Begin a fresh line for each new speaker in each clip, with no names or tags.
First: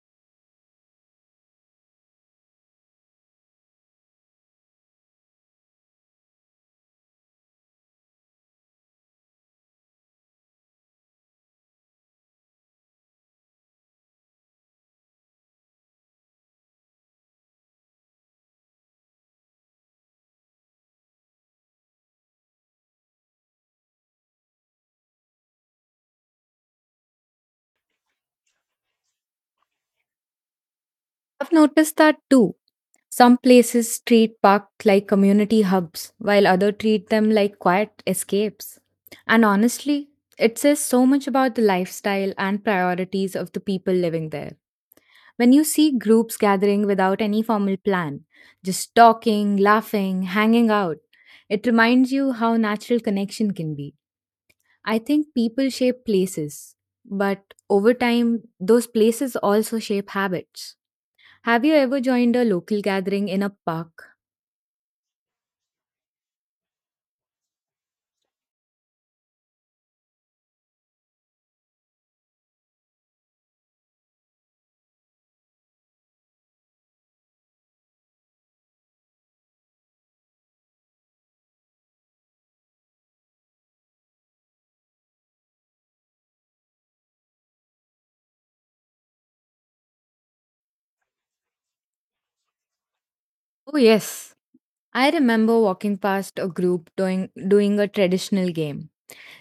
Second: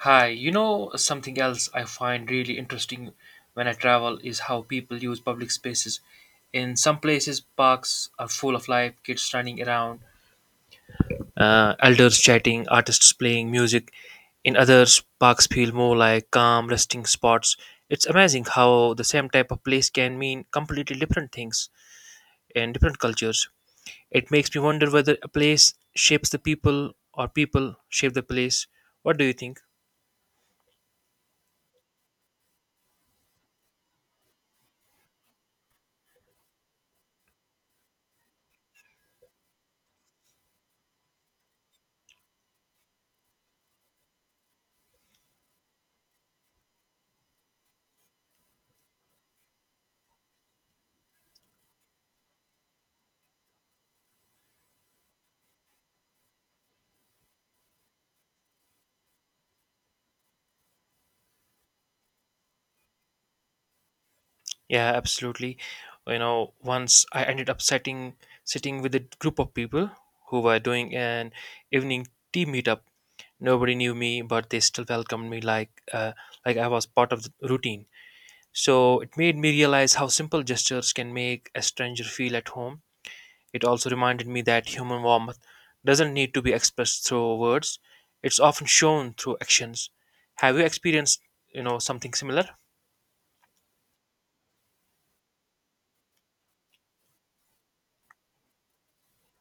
Hi, you know something else I find really interesting when I travel is how people use public spaces. In some places, parks are full of life, kids running around, elders chatting, artists playing music. In others, parks feel more like calm, resting spots. It's amazing how the same type of place can mean completely different things in different cultures. It makes me wonder whether a place shapes the people or people shape the place. What do you think?
I've noticed that too. Some places treat parks like community hubs, while others treat them like quiet escapes. And honestly, it says so much about the lifestyle and priorities of the people living there. When you see groups gathering without any formal plan, just talking, laughing, hanging out, it reminds you how natural connection can be. I think people shape places, but over time, those places also shape habits. Have you ever joined a local gathering in a park?
Yeah, absolutely. You know, once I ended up sitting with a group of people who were doing an evening tea meetup. Nobody knew me, but they still welcomed me like like I was part of the routine. So it made me realize how simple gestures can make a stranger feel at home. It also reminded me that human warmth doesn't need to be expressed through words. It's often shown through actions. Have you experienced, you know, something similar?
Oh yes. I remember walking past a group doing a traditional game.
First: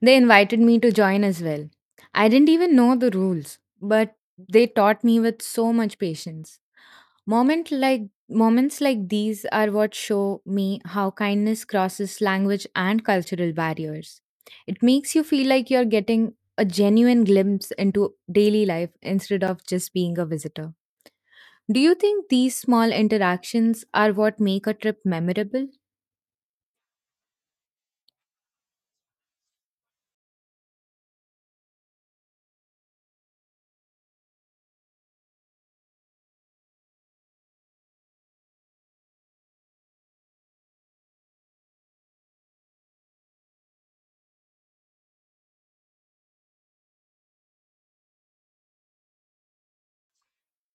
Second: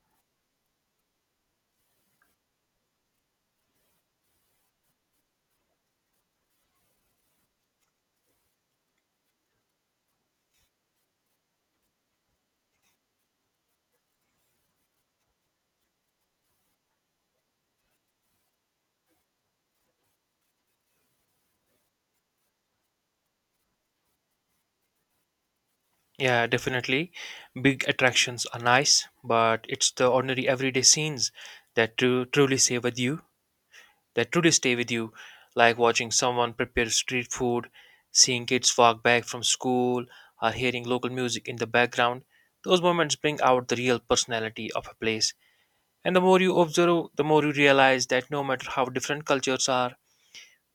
They invited me to join as well. I didn't even know the rules, but they taught me with so much patience. Moment like Moments like these are what show me how kindness crosses language and cultural barriers. It makes you feel like you're getting a genuine glimpse into daily life instead of just being a visitor. Do you think these small interactions are what make a trip memorable?
Yeah, definitely. Big attractions are nice, but it's the ordinary everyday scenes truly stay with you, that truly stay with you, like watching someone prepare street food, seeing kids walk back from school, or hearing local music in the background. Those moments bring out the real personality of a place. And the more you observe, the more you realize that no matter how different cultures are,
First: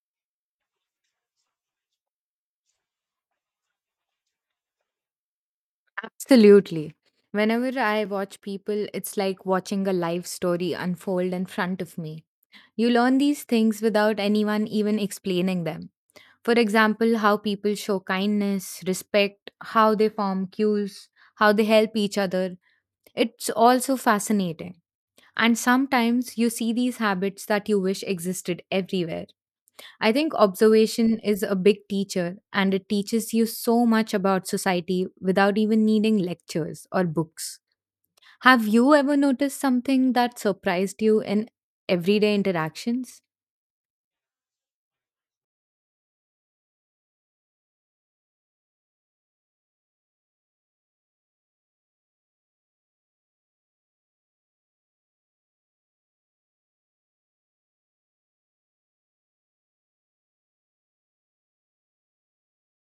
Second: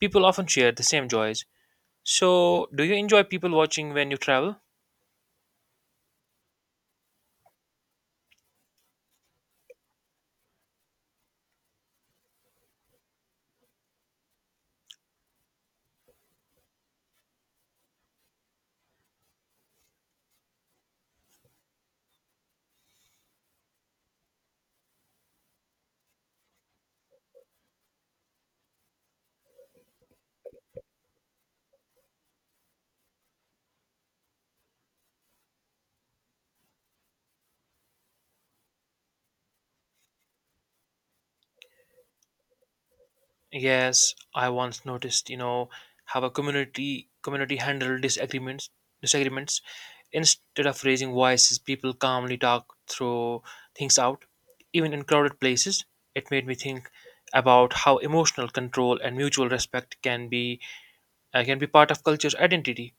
people often share the same joys. So, do you enjoy people watching when you travel?
Absolutely. Whenever I watch people, it's like watching a life story unfold in front of me. You learn these things without anyone even explaining them. For example, how people show kindness, respect, how they form queues, how they help each other. It's also fascinating. And sometimes you see these habits that you wish existed everywhere. I think observation is a big teacher and it teaches you so much about society without even needing lectures or books. Have you ever noticed something that surprised you in everyday interactions?
Yes, I once noticed, you know, how a community handled disagreements. Instead of raising voices, people calmly talk through things out. Even in crowded places, it made me think about how emotional control and mutual respect can be part of culture's identity.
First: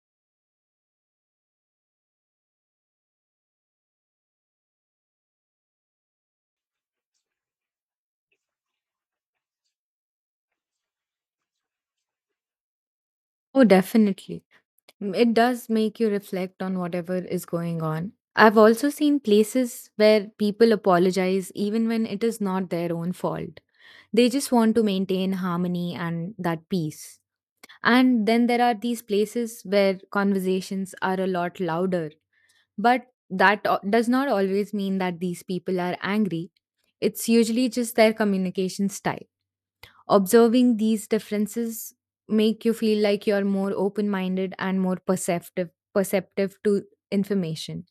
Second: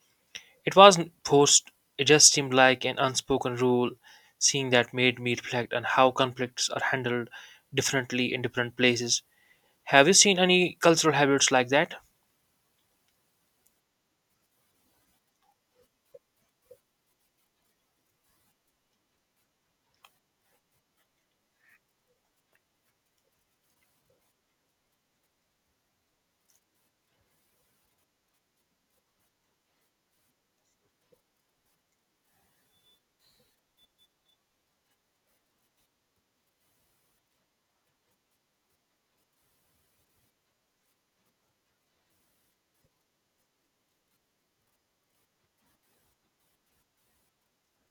It wasn't forced; it just seemed like an unspoken rule. Seeing that made me reflect on how conflicts are handled differently in different places. Have you seen any cultural habits like that?
Oh, definitely. Mm, it does make you reflect on whatever is going on. I've also seen places where people apologize even when it is not their own fault. They just want to maintain harmony and that peace. And then there are these places where conversations are a lot louder. But that does not always mean that these people are angry. It's usually just their communication style. Observing these differences make you feel like you're more open-minded and more perceptive to information.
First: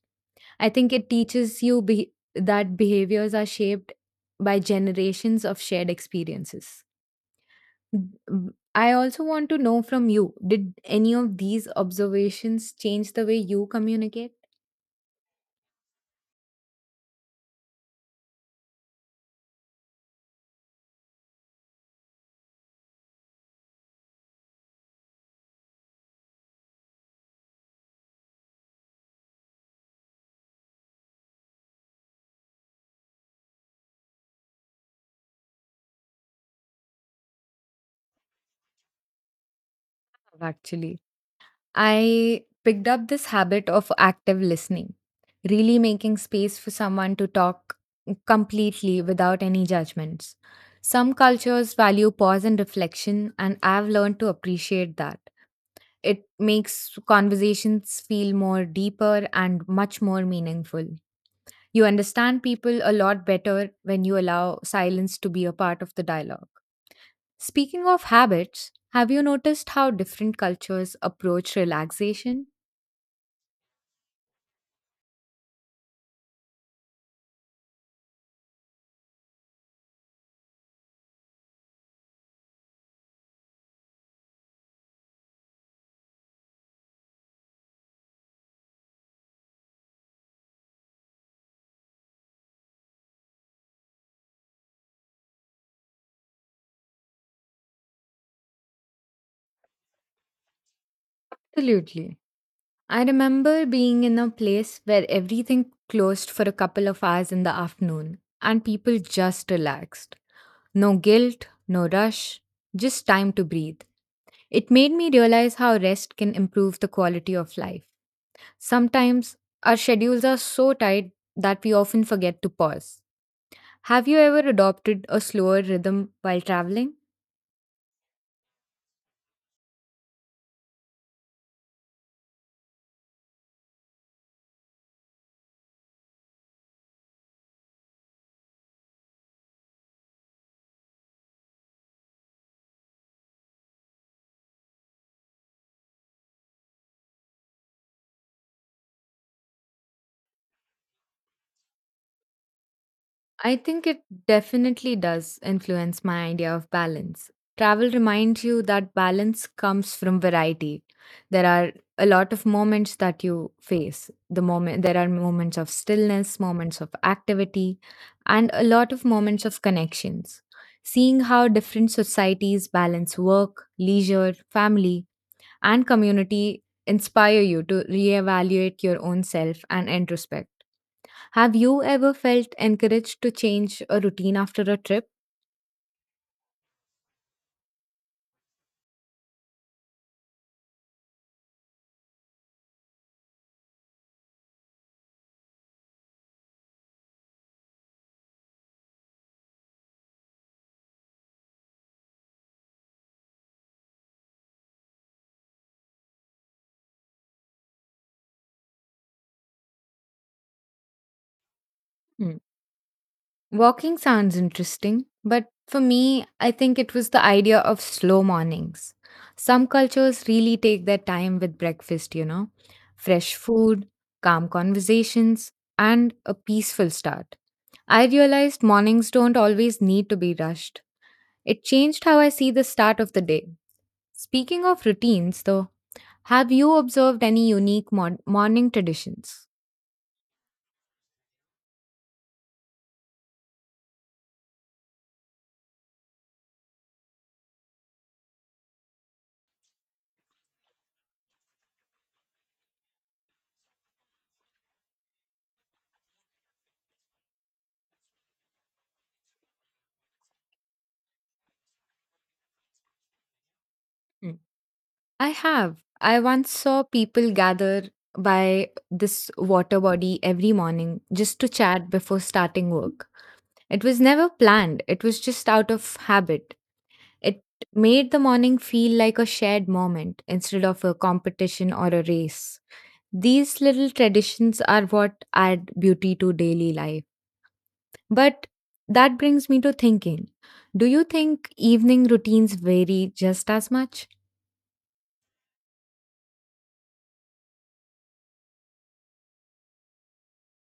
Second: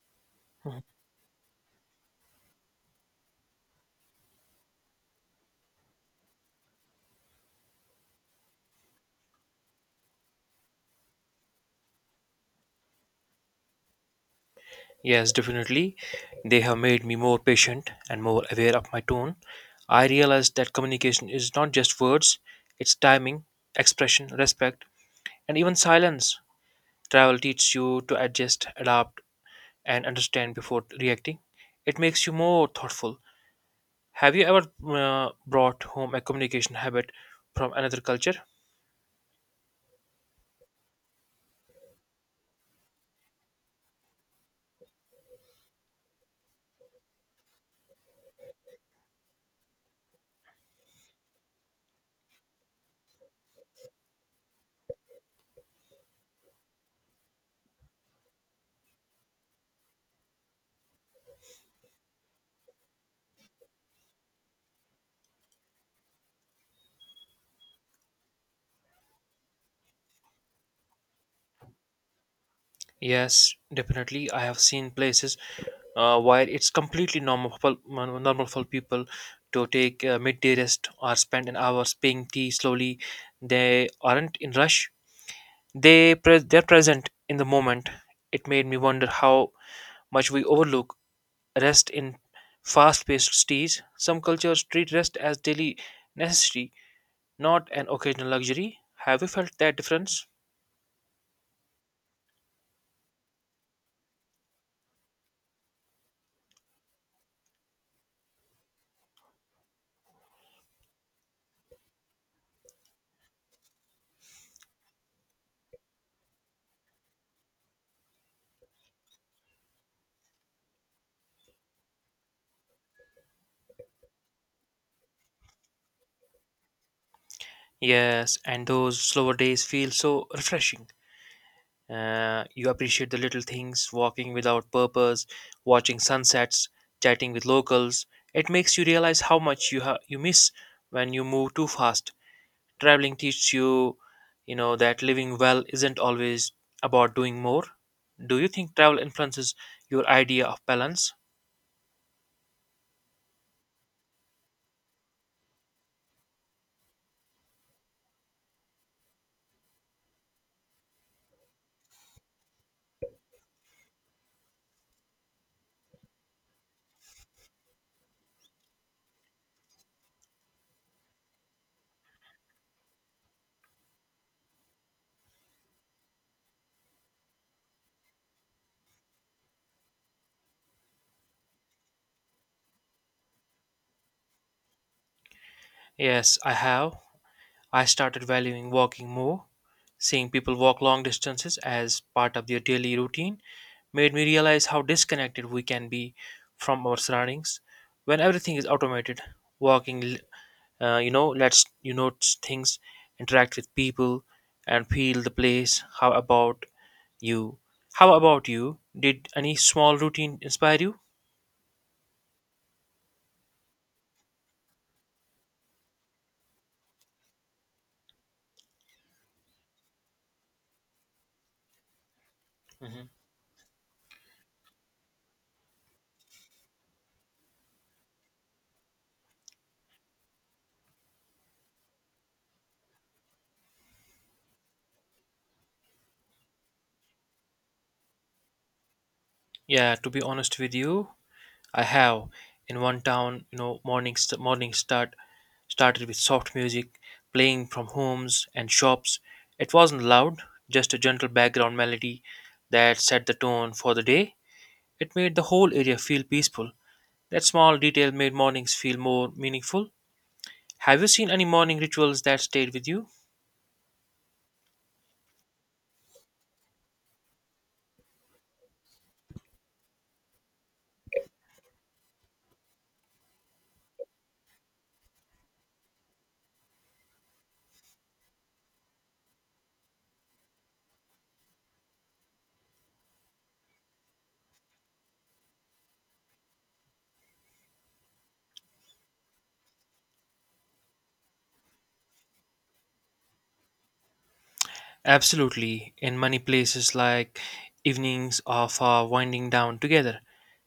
I
Mhm.
think it teaches you that behaviors are shaped by generations of shared experiences. Mm, I also want to know from you, did any of these observations change the way you communicate?
Yes, definitely. They have made me more patient and more aware of my tone. I realized that communication is not just words, it's timing, expression, respect, and even silence. Travel teaches you to adjust, adapt, and understand before reacting. It makes you more thoughtful. Have you ever brought home a communication habit from another culture?
Actually, I picked up this habit of active listening, really making space for someone to talk completely without any judgments. Some cultures value pause and reflection, and I've learned to appreciate that. It makes conversations feel more deeper and much more meaningful. You understand people a lot better when you allow silence to be a part of the dialogue. Speaking of habits, have you noticed how different cultures approach relaxation?
Yes, definitely. I have seen places where it's completely normal for people to take midday rest or spend an hour spilling tea slowly. They aren't in rush. They're present in the moment. It made me wonder how much we overlook rest in fast-paced cities. Some cultures treat rest as daily necessity, not an occasional luxury. Have you felt that difference?
Absolutely. I remember being in a place where everything closed for a couple of hours in the afternoon and people just relaxed. No guilt, no rush, just time to breathe. It made me realize how rest can improve the quality of life. Sometimes our schedules are so tight that we often forget to pause. Have you ever adopted a slower rhythm while traveling?
Yes, and those slower days feel so refreshing. You appreciate the little things, walking without purpose, watching sunsets, chatting with locals. It makes you realize how much you miss when you move too fast. Traveling teaches you, you know, that living well isn't always about doing more. Do you think travel influences your idea of balance?
I think it definitely does influence my idea of balance. Travel reminds you that balance comes from variety. There are a lot of moments that you face. There are moments of stillness, moments of activity, and a lot of moments of connections. Seeing how different societies balance work, leisure, family, and community inspire you to reevaluate your own self and introspect. Have you ever felt encouraged to change a routine after a trip?
Yes, I have. I started valuing walking more. Seeing people walk long distances as part of their daily routine made me realize how disconnected we can be from our surroundings when everything is automated. Walking, lets you notice things, interact with people, and feel the place. How about you? How about you? Did any small routine inspire you?
Hmm. Walking sounds interesting, but for me, I think it was the idea of slow mornings. Some cultures really take their time with breakfast, you know,
Mhm.
fresh food, calm conversations, and a peaceful start. I realized mornings don't always need to be rushed. It changed how I see the start of the day. Speaking of routines, though, have you observed any unique morning traditions?
Yeah, to be honest with you, I have. In one town, you know, morning started with soft music playing from homes and shops. It wasn't loud, just a gentle background melody that set the tone for the day. It made the whole area feel peaceful. That small detail made mornings feel more meaningful. Have you seen any morning rituals that stayed with you?
Mm. I have. I once saw people gather by this water body every morning just to chat before starting work. It was never planned, it was just out of habit. It made the morning feel like a shared moment instead of a competition or a race. These little traditions are what add beauty to daily life. But that brings me to thinking, do you think evening routines vary just as much?
Absolutely. In many places, like evenings of winding down together,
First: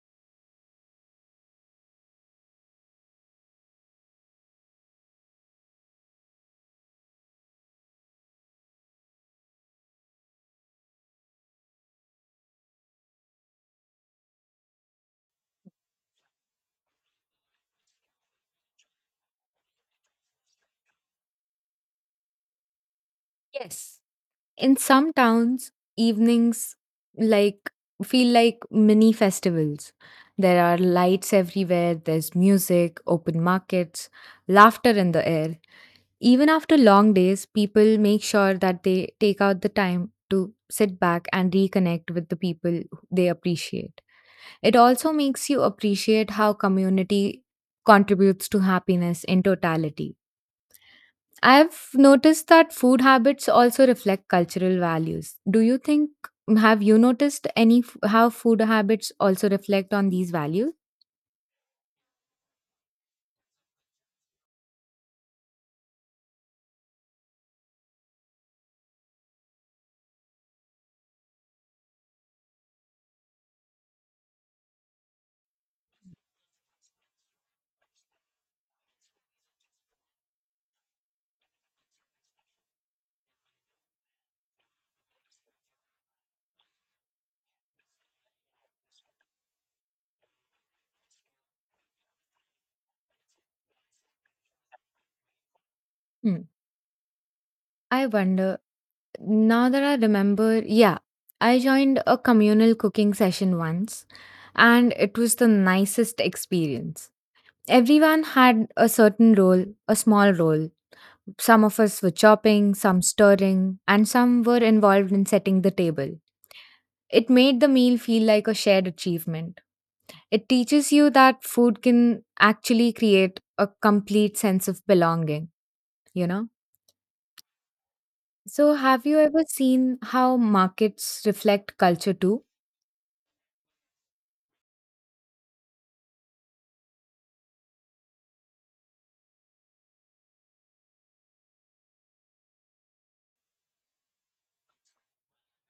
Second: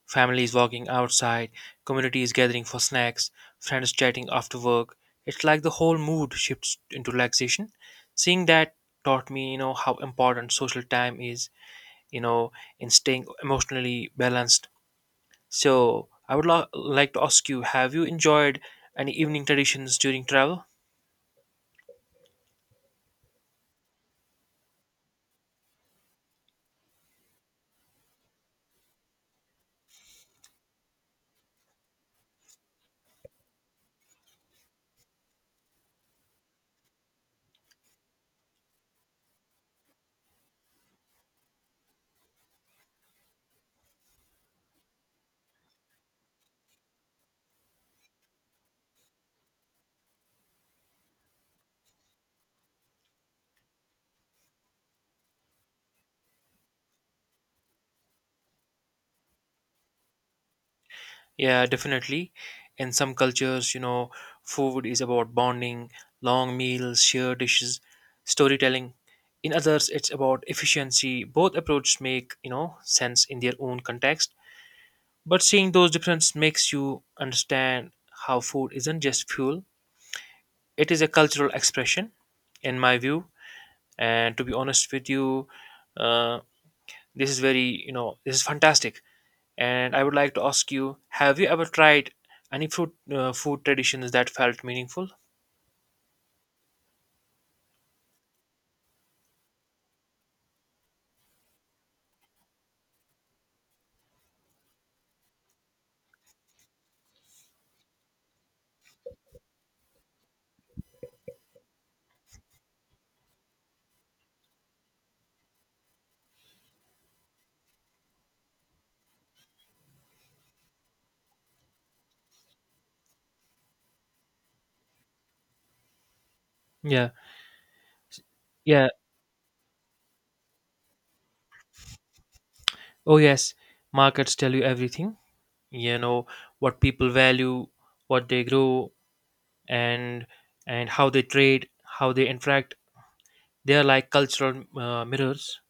families walking outside, communities gathering for snacks, friends chatting after work. It's like the whole mood shifts into relaxation. Seeing that taught me, you know, how important social time is, you know, in staying emotionally balanced. So, I would like to ask you, have you enjoyed any evening traditions during travel?
Yes. In some towns, evenings like feel like mini festivals. There are lights everywhere, there's music, open markets, laughter in the air. Even after long days, people make sure that they take out the time to sit back and reconnect with the people they appreciate. It also makes you appreciate how community contributes to happiness in totality. I've noticed that food habits also reflect cultural values. Do you think Have you noticed any how food habits also reflect on these values?
Yeah, definitely. In some cultures, you know, food is about bonding, long meals, shared dishes, storytelling. In others, it's about efficiency. Both approaches make, you know, sense in their own context. But seeing those differences makes you understand how food isn't just fuel, it is a cultural expression, in my view. And to be honest with you, uh, this is very, you know, this is fantastic and I would like to ask you, have you ever tried any food traditions that felt meaningful?
Hmm. I wonder. Now that I remember, yeah, I joined a communal cooking session once and it was the nicest experience. Everyone had a certain role, a small role. Some of us were chopping, some stirring, and some were involved in setting the table. It made the meal feel like a shared achievement. It teaches you that food can actually create a complete sense of belonging, you know?
Yeah,
So,
yeah.
have you ever seen how markets reflect culture too?
Oh yes, markets tell you everything. You know what people value, what they grow, and how they trade, how they interact. They are like cultural mirrors.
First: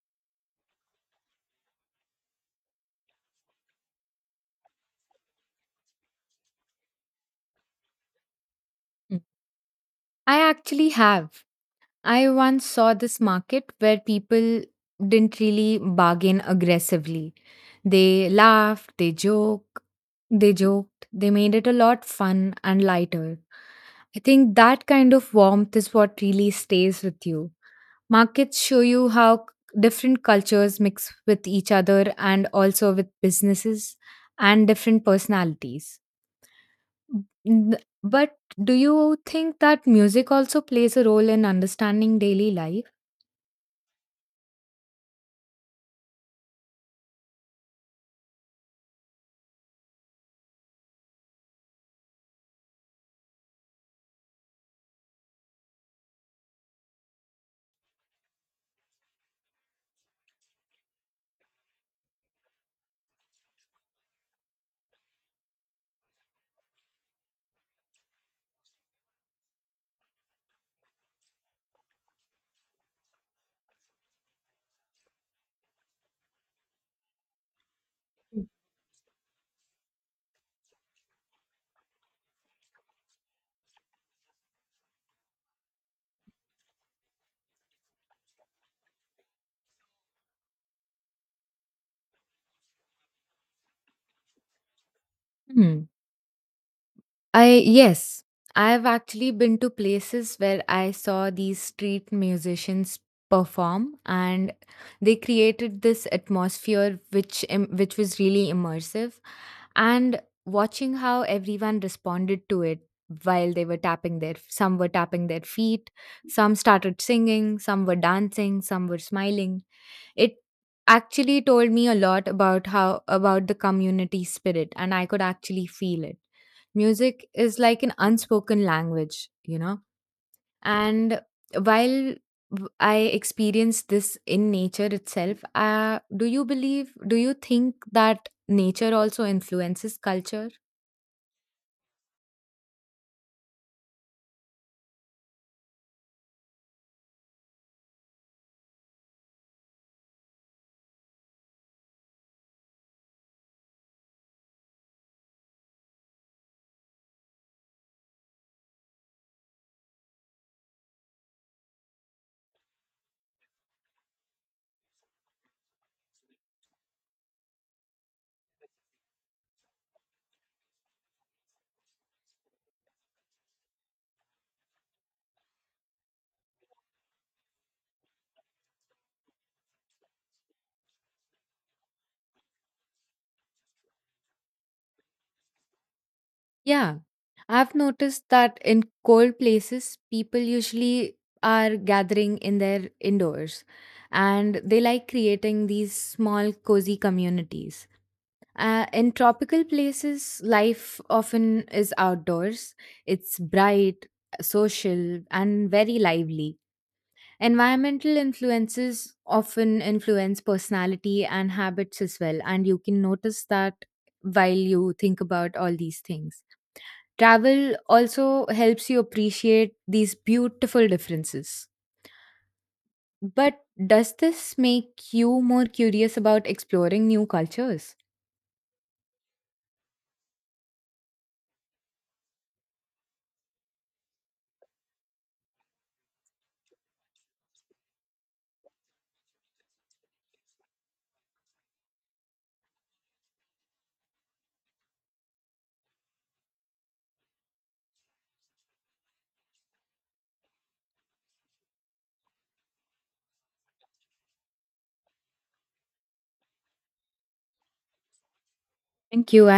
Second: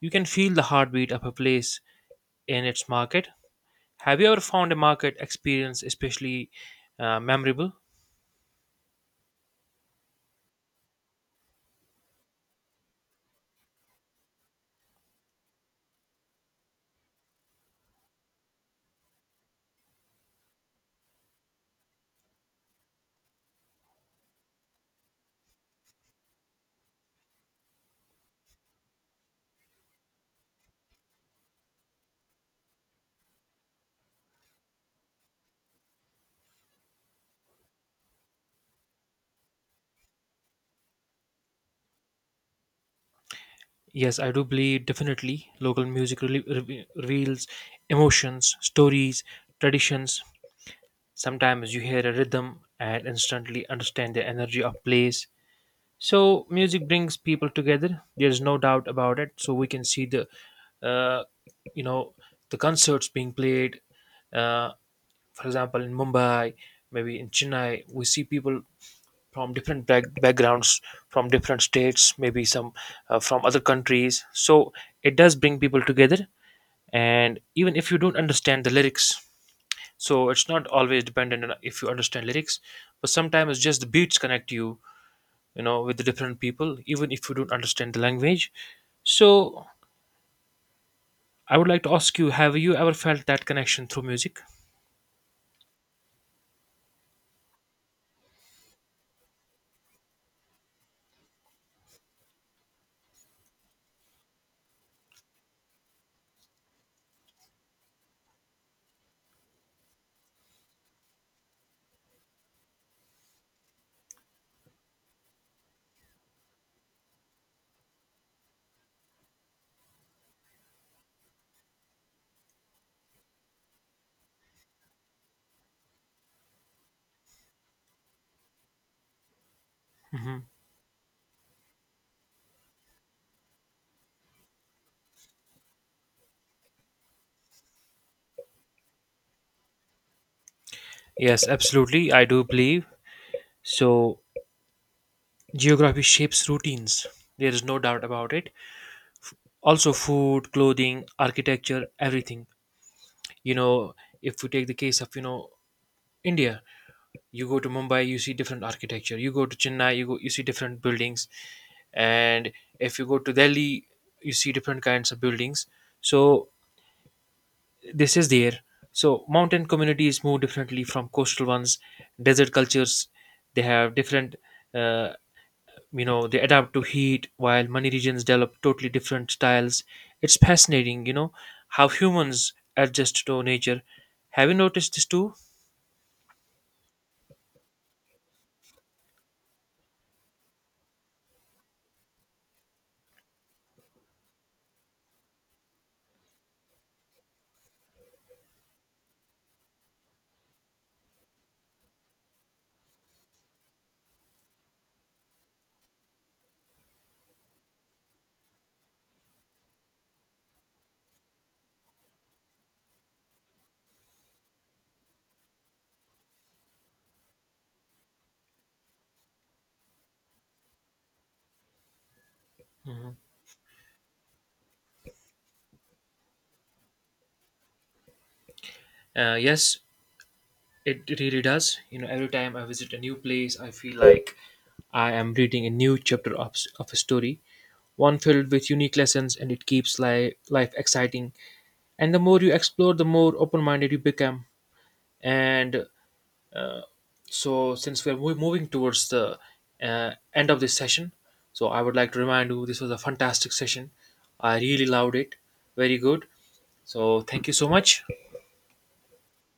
You can feel the heartbeat of a place in its market. Have you ever found a market experience especially memorable?
I actually have. I once saw this market where people didn't really bargain aggressively. They laughed, they joked, they made it a lot fun and lighter. I think that kind of warmth is what really stays with you. Markets show you how different cultures mix with each other and also with businesses and different personalities. N- But do you think that music also plays a role in understanding daily life?
Yes, I do believe, definitely local music really reveals emotions, stories, traditions. Sometimes you hear a rhythm and instantly understand the energy of place. So music brings people together. There's no doubt about it. So we can see uh, you know, the concerts being played. Uh, for example, in Mumbai, maybe in Chennai, we see people from different backgrounds, from different states, maybe some from other countries. So it does bring people together. And even if you don't understand the lyrics, so it's not always dependent on if you understand lyrics, but sometimes just the beats connect you, you know, with the different people even if you don't understand the language. So I would like to ask you, have you ever felt that connection through music?
Hmm. I Yes, I've actually been to places where I saw these street musicians perform, and they created this atmosphere which was really immersive. And watching how everyone responded to it, while they were tapping their some were tapping their feet, some started singing, some were dancing, some were smiling. It actually told me a lot about how about the community spirit and I could actually feel it. Music is like an unspoken language, you know.
Hmm.
And while I experienced this in nature itself. Do you believe, do you think that nature also influences culture?
Yes, absolutely, I do believe so. Geography shapes routines, there is no doubt about it. Also food, clothing, architecture, everything, you know. If we take the case of, you know, India, you go to Mumbai you see different architecture, you go to Chennai you go you see different buildings, and if you go to Delhi you see different kinds of buildings. So this is there. So mountain communities move differently from coastal ones. Desert cultures, they have different, uh, they adapt to heat, while many regions develop totally different styles. It's fascinating, you know, how humans adjust to nature. Have you noticed this too?
Yeah, I've noticed that in cold places, people usually are gathering in their indoors and they like creating these small, cozy communities. In tropical places, life often is outdoors. It's bright, social, and very lively. Environmental influences often influence personality and habits as well, and you can notice that while you think about all these things. Travel also helps you appreciate these beautiful differences. But does this make you more curious about exploring new cultures?
Yes, it really does. You know, every time I visit a new place, I feel like I am reading a new chapter of a story, one filled with unique lessons, and it keeps life exciting. And the more you explore, the more open minded you become. And so, since we're moving towards the end of this session, so I would like to remind you this was a fantastic session. I really loved it. Very good. So, thank you so much.
Thank you. I